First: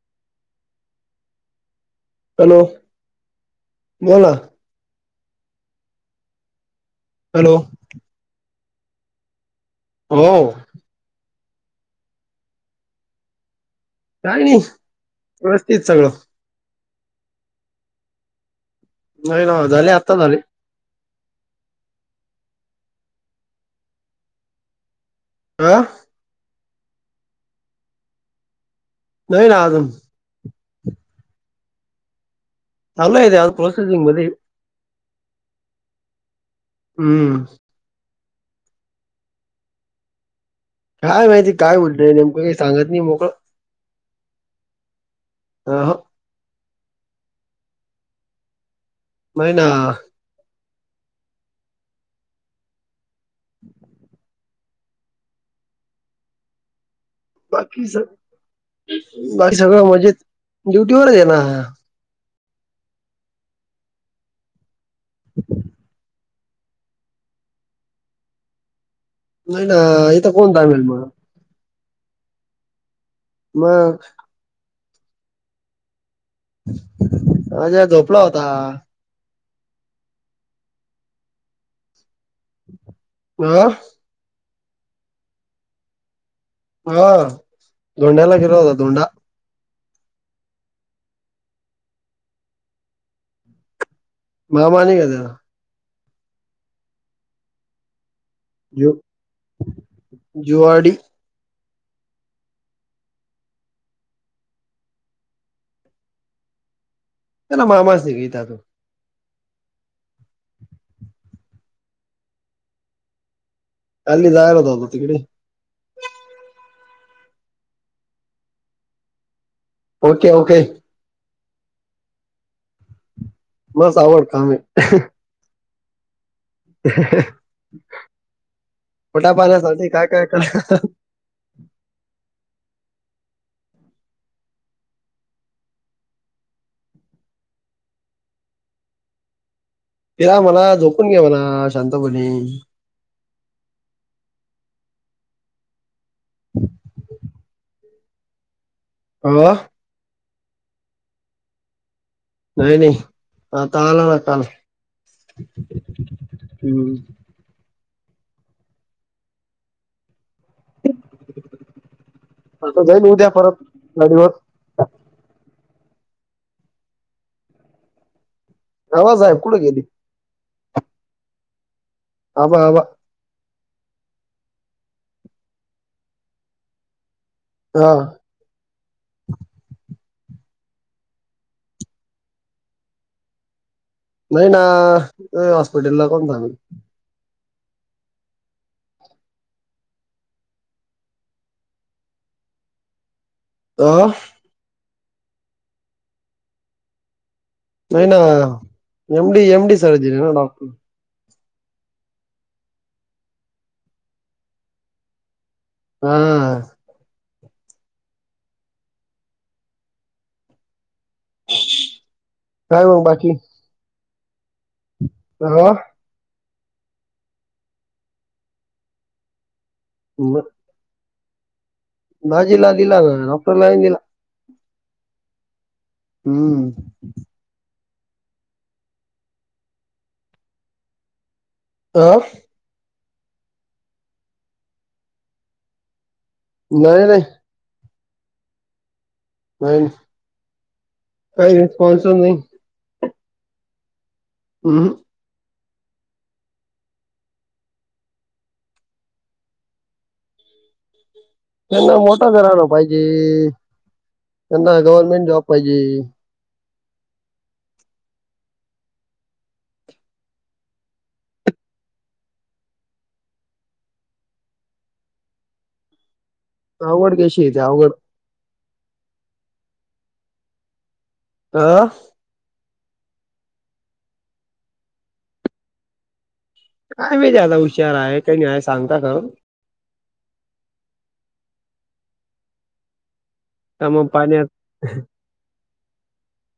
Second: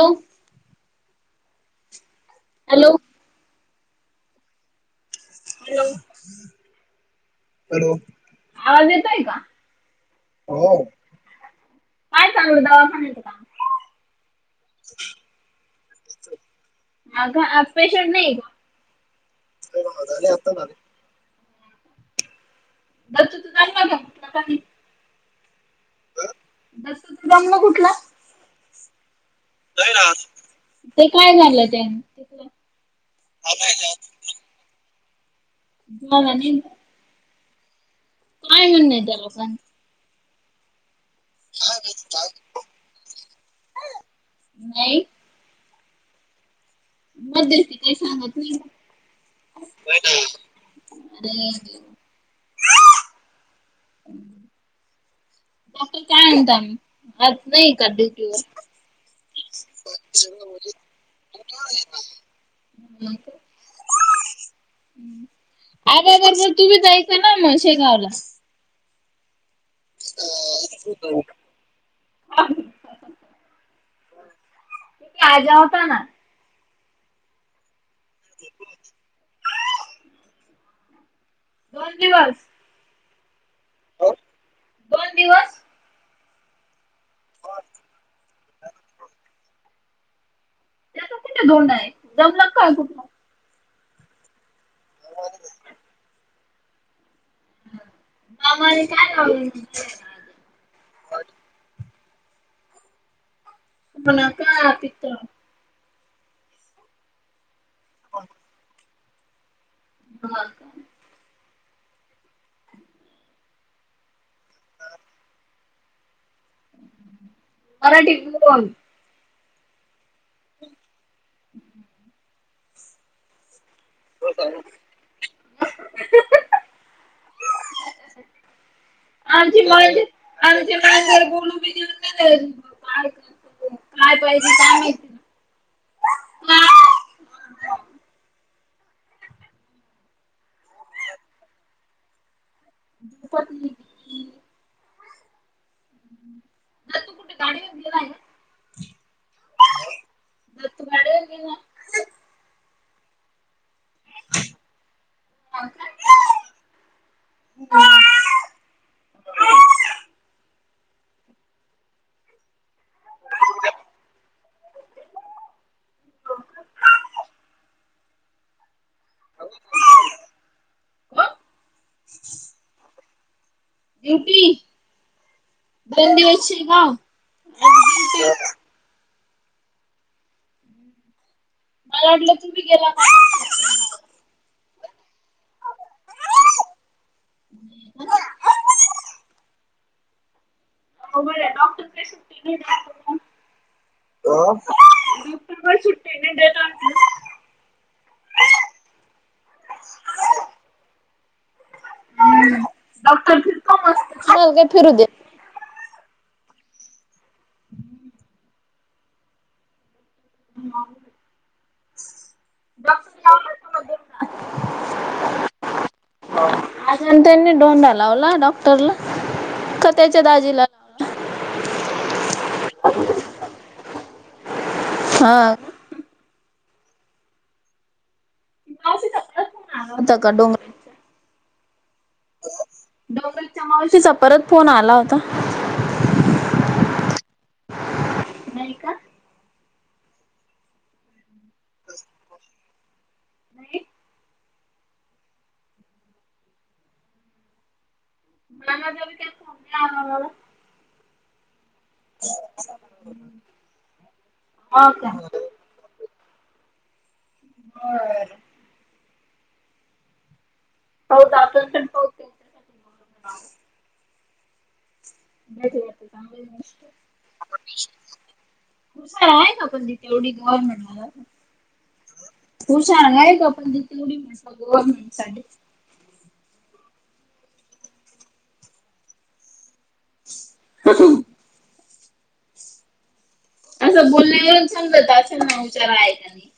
हो. हॅलो बोला हॅलो आवाज येतय का? हो. काय चालू दवाखान्यात आहे का? काय नाही व्यवस्थित सगळं. हा का आज पेशंट नाही का? नाही ना झाले आता झाले. ब त जा [unintelligible] हा. बसत तर गमला कुठला [inaudible] नाही ना आजून ते काय झालं त्या तिथलं चालू आहे अ झाला प्रोसेसिंग मध्ये झालं नाही ना? हम्म. काय म्हणण त्याला सांग काय माहिती काय बोलत काय? नेमकं काही सांगत नाही मोकळ नाही. अ ह मध्यस्ती काय सांगत नाही? नाही ना. हम्म. डॉक्टर काय म्हणता आज नाही का बाकी स डयुटीवर? बाकी सगळं मजेत ड्युटीवर आहे ना आर तुम्ही जायचं ना मग शेगावला. नाही ना इथं कोण थांबेल मग. [unintelligible] मग. त आजा होता ना. आज्या झोपळा होता. दोन दिवस. आ! दोन दिवस. हा धोंड्याला गेला होता धोंडा. त्याचा कुठे धोंडा आहे जमला काय कुठला. मामा नाही का त्याचा. मामाने जीव काय लावले. जीवाडी [unintelligible] त्याला मामास गीता. हा काल निघायचा होता तिकडे. मराठी प ओके ओके. बस आवड कामे. ह आमची मा आमची मार गोलूीऊ. काय करत काय पाहिजे काय सांगायचं ना. हा. तेला मला झोपून घ्या म्हणा शांतपणे. [unintelligible] ना तू कुठे गाडीवरलेला आहे. हो. दत बढ होे ना. नाही नाही. ह काला म काल हाव का? हम्. [unintelligible] त जाईल उद्या परत नदीवर. आबा साहेब कुठे गेले. कोण? आबा आबा ड्युटी दोन दिवसचे ना. हा मला वाटलं तुम्ही गेला ना. नाही ना हॉस्पिटल ला कोण जा [unintelligible] हो बर डॉक्टर का [inaudible] अ? डॉक्टर सुु्टी घेतात आप नाही ना एमडी एमडी सर्जरी आहे डॉक्टर. का फिरू दे. हा [unintelligible] डॉ काय मग [unintelligible] हा आ त्यांनी धोंडा लावला डॉक्टरला का त्याच्या दाजीला. बाजीला हि दिला, डॉक्टर ला दिला हा. हं! जाता का डोंगरावर आह् डोगाच्या मावशीचा परत फोन आला होता. नाहीय नाही. नाही का? नाही... काही रिस्पॉन्सच नाही. नाही. अह् म मग का सम्या आणणारे? त्यांना मोठा घराणं पाहिजे, त्यांना आपण गव्हर्नमेंटमधुन जॉब पाहिजे. होय. होत जातेल ते पण, आपल नाव नाही का मग आवड कशी येतीे आवड? खुश आहे ना पण तिथे तेवढी गव्हर्नमेंटमधुन आं हुशार आहे का? पण त तेवढी म्हटलं गव्हर्मेंट साठी काय मी ज्यादा हुशार आहे का नाहीय सांगता का? हाहं त्या मग असं पाण्यात बोलण्यावरून छान बोलता सांगलंतचं ना विचारा आहे का नाही?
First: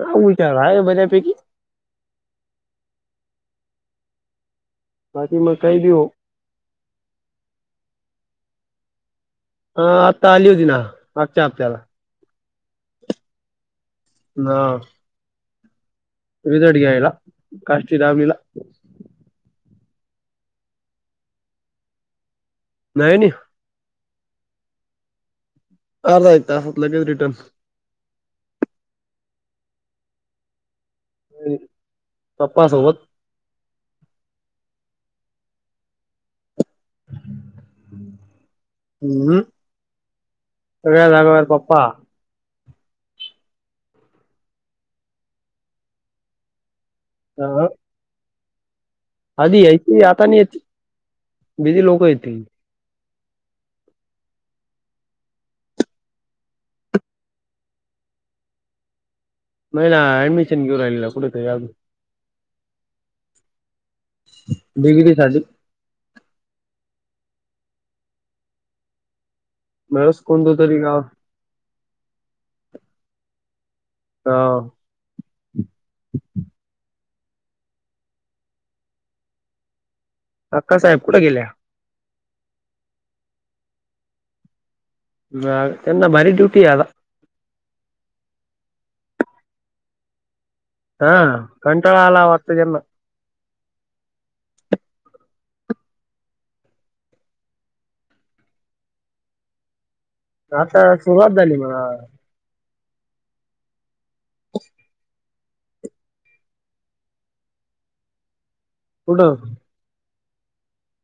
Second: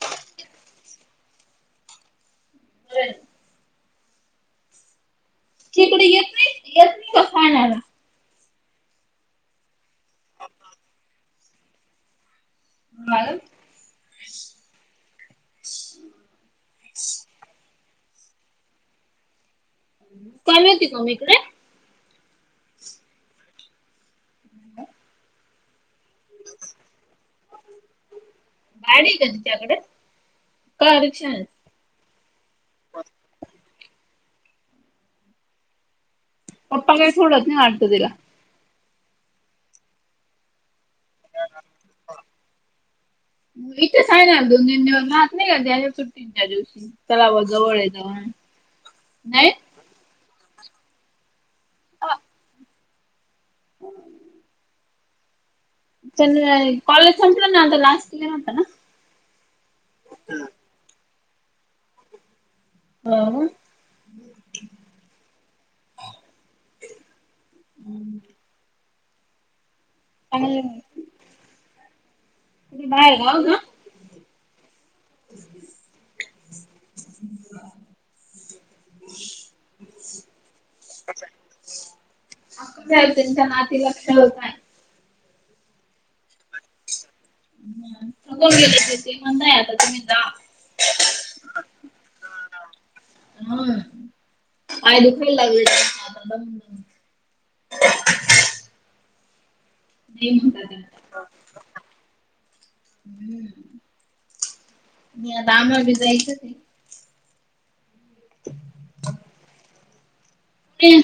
ह हाय बर्‍यापैकी बराय बाकी मग काही बी तिकडे हो येत नाही. येत नाही का खाण्याला? हा आत्ता आली होती मागच्या हप्ताला हा होय. ना. स्म रिझल्ट घ्यायला का ती दहावीला. काय माहीत होती काम आहे. का इकडे नाही. काय? अर्ध एक तासात लगेच रिटर्न गाडी का तिच्याकडे? का रिक्षान? पप्पा सोबत पप्पा काही सोडत नाही वाटत तुला? हं सगळ्या जागेवर पप्पा इथंच आहे ना दोन तीन दिवस राहत नाही का सुट्टीच्या दिवशी तलाव हा. जवळ आहे जावून आधी यायची आता नाही येत. बिजी लोक येत ती. हं! त्यान कॉलेज संंपल ना आता लास्ट ईअर होत ना महिला अडमिशन घेऊन राहिल्या कुठंय तर आजुन हअं डिग्री साठीच हं! मळअस कोणत्या तरी गावात बाहेर आवका? ह. अक्का साहेब कुठे गेल्या? आक्का साहेब त्यांच्या नातीला खेळवत आहेत. ह त्यांना भारी ड्युटी आला. थकून गेले. ते म्हणताय आता तुम्ही जा. हा कंटाळा आला वात त्यांना? हम्म पाय दुखायला आता म्हण [unintelligible] आता सुरुवात नाही झाली म्हणा म्हतार हम्. द आम्हाला बी जायचत कुठं? हम.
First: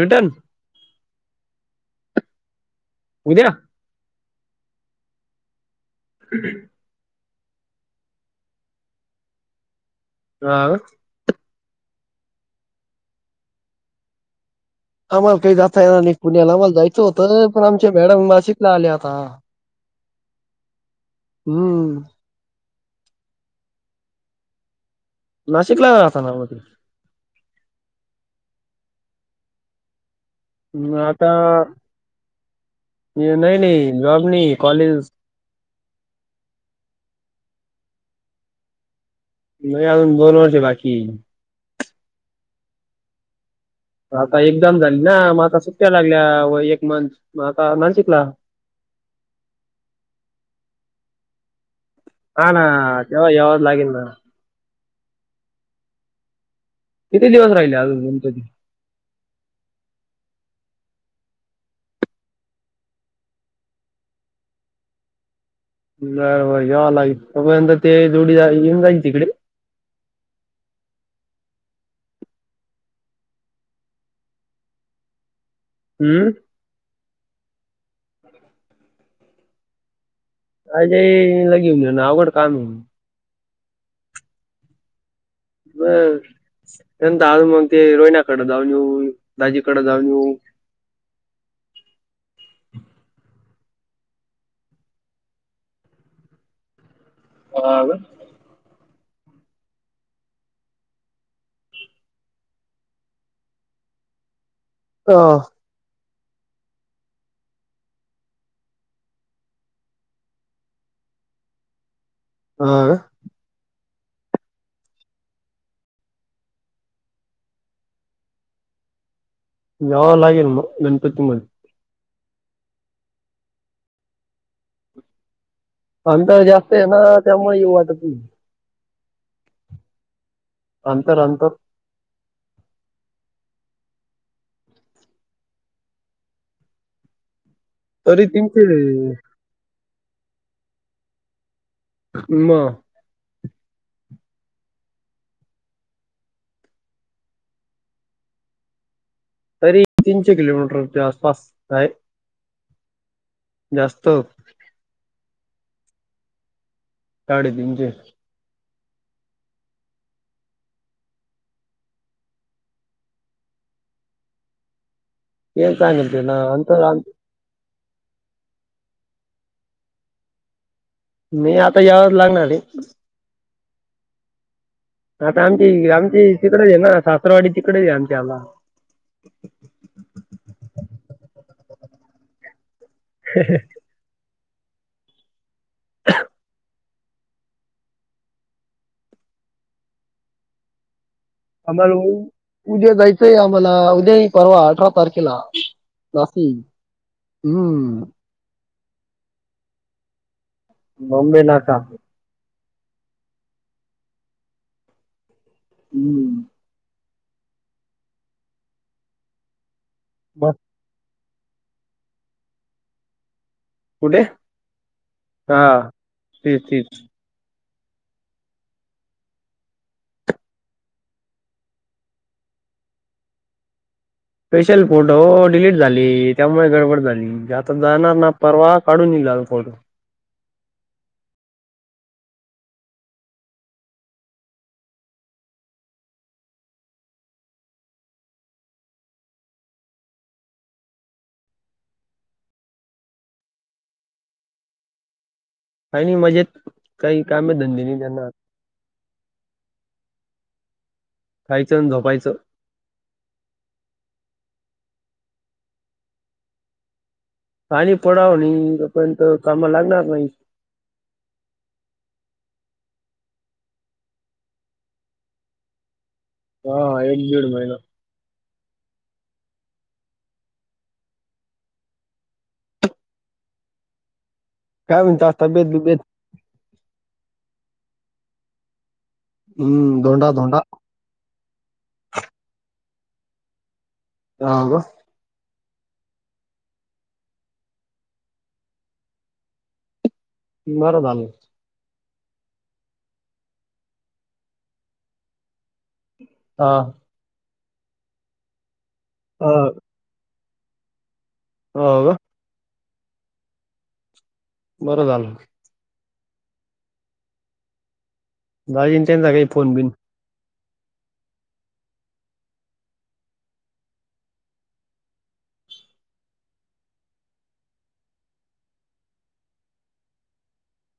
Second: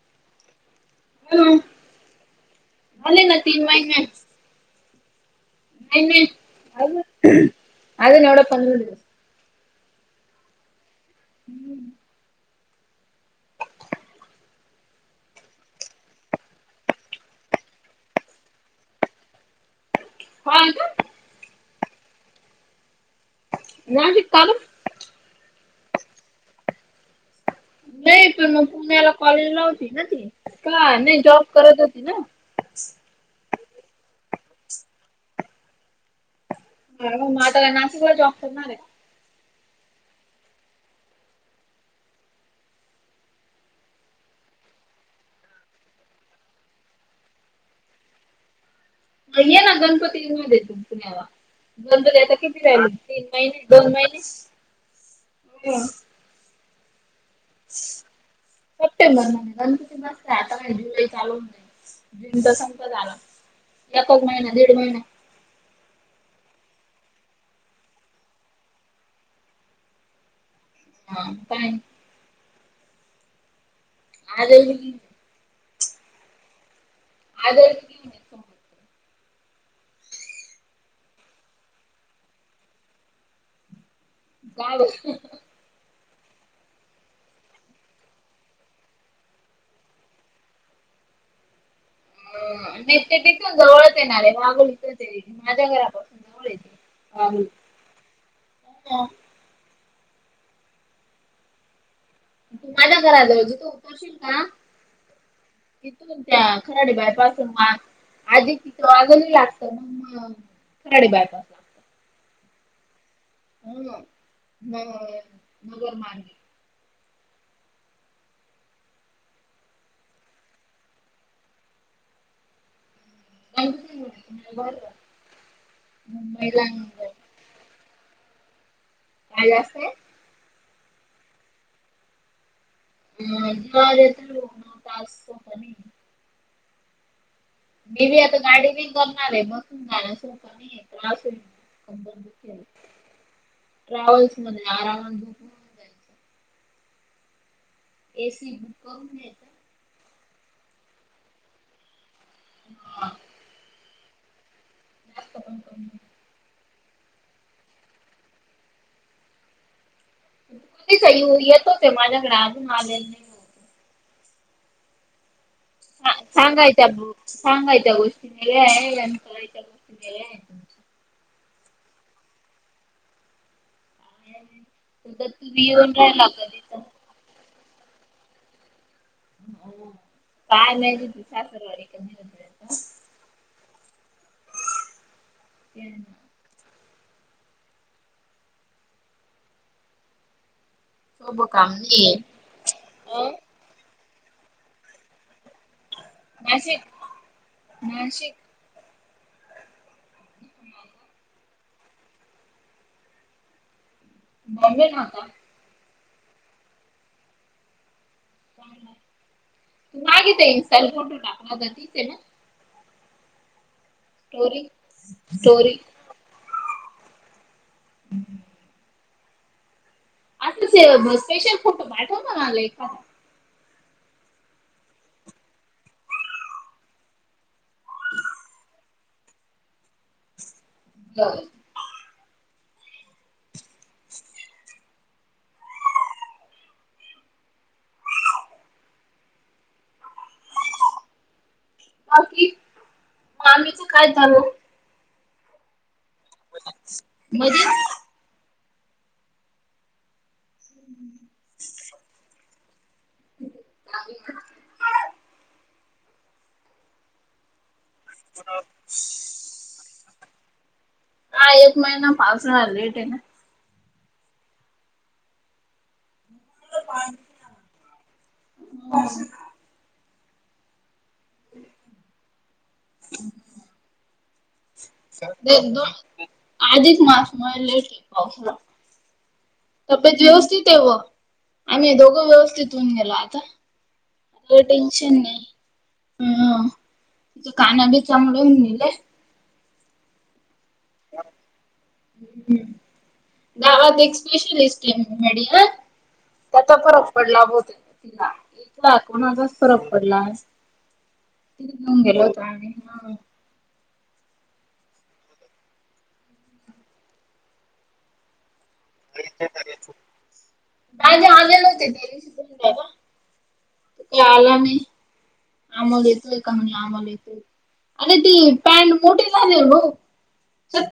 रिटन? हम. झाले ना उद्या तीन महिने. काय नाही, अजुन एवढ पण हा का? हम्म. [unintelligible] आम्हाला काही जाता येणार नाही पुण्याला. आम्हाला जायचं होतं पण आमचे मॅडम नाशिकला आले आता. हो का? हम. नाशिक चालूच नाशिकला राहता का मग. नाही पण, मग पुण्याला कॉलेज ला होती ना ती? का मग नाही, आता जॉब करत होती ना? हे नाही नाही, जॉब नाही कॉलेजच. मग आता नाशिकला जॉब करणार आहे? म अजून दोन वर्ष बाकीय. आता एक्झाम झाली ना? मग आता सुट्ट्या लागल्या व एक मंच मग आता नाशिकला. ये ना गणपतीमध्येे तु पुण्याला. गणपती यायला आता हा किती राहिले. ना तीन तेव्हा यावंच महिने लागेल दोन ना महिने? किती दिवस राहिले अजून तुमचे सप्टेंबर महिन्यात आता ना जुलै चालुहुन गेला. जुन त संपत आला. एकच महिना दीड महिना. बरं-बर याव लागेल तोपर्यंत ते जोडी येऊन जायल तिकडे. हा पाय. आ ज [unintelligible] म्म? आज्याला घेऊन ये. आजय ला घेऊन जाणं, आवगड काम. जाव [unintelligible] बरं. नंतर मग ते रोहिन्या कडे जाऊन येऊ. दाजीकडे जाऊन येऊ. अ नाही ते तिथून जवळच येणारे. वागलीथ माझ्या घरापासून जवळ येत. हा ग? हो. माझ्या घराजवल तू उतरशील का? हो. तिथूनन त्या खराडी बायपास पासून, आधी तिथं वाद्योली लागत मग म खराडीबयपास लागत. आा हो मगर मा याव लागेल मग गणपती पुळे नाही ब अंतर जास्त आहे ना त्यामुळे येउ वाटत नाही कायलास अंतर अंतर ह य तर न असनी मी बी तरी आता गाडी तीनशे बि करणार आहे बसून जा सोप नाही त्रास मग ट्रॅव्हल्स मध्ये आरामा तुन जा एसी क तरी तीनशे किलोमीटरच्या आसपास आहे ह जास्त ण कर साडेतीीनशे ु येत होते माझ्याकडे अजून आलेले नाहीत हे सांगितले ना सांगायत अंतर अ् चांगायत गोष्टीने आहे आणि कलाच्या गोष्टीने आहे तुमच्या मी आता यावर लागणार आहे ह् आता आमची आमची तिकडेच आहे ना सासर वाडी तिकडेच आहे आमच्या आला ह काय नाही त सासरवाडी क ह ह सोपं काम आम्हाला नाहीये उद्या जायचंय आम्हाला उद्या परवा अठरा तारखेला जाशीी नाशिक हम्म नाशिक बॉम्बे ना का बॉम्बे खता हम्म तू माग बस इन्स्टा ला फोटो टाकला तर तच आहे ना कुठे स्टोरी हा स्टोरी तेच तच हम्म अस स्पेशल फोटो पाठव आला एखादा स्पेशल फोटो डिलीट झाली त्यामुळे गडबड झाली आता जाणार ना परवा काढून निलाल फोटो हो बाकी मामी च काय लू आणि मजेत काही काम धंदे मजेत? नाही त्यांना खायचं आणि झोपायचं तट पाणी पडाव नाही तोपर्यंत कामा लागणार नाही हा एक महिना पाव सा ळा लेट आहे ना हा एक दीड महिना ब हम् काय म्हणतात तब्येत दो बिब्येत आधच मास म लेट पावस हम्म तब्बेत धोंडा धोंडा व्यवस्थित आहे व आम्ही दोघं व्यवस्थित होऊन गेलो आता हा अ ग टेनशन नाही हम तथ काना बिचामुळे होऊन नल बर झाले. ह् दावाात एक स्पेशलिस्ट आहेडया. हा त्याचा फरक पडला भोतेक तिला कोणाचाच अ म्हणाचाच फरक पडला आहे. तिथ हो घेऊन ग गेल होताही. बरं झालं. दाजींचा तेचा काही फोन बिन. े आलेलते दिली त का आला नाही. आम्हाला येतोय कणी आम्हाला येते आणि ती पॅन्ट मोठी झाल्या भाऊ. [inaudible]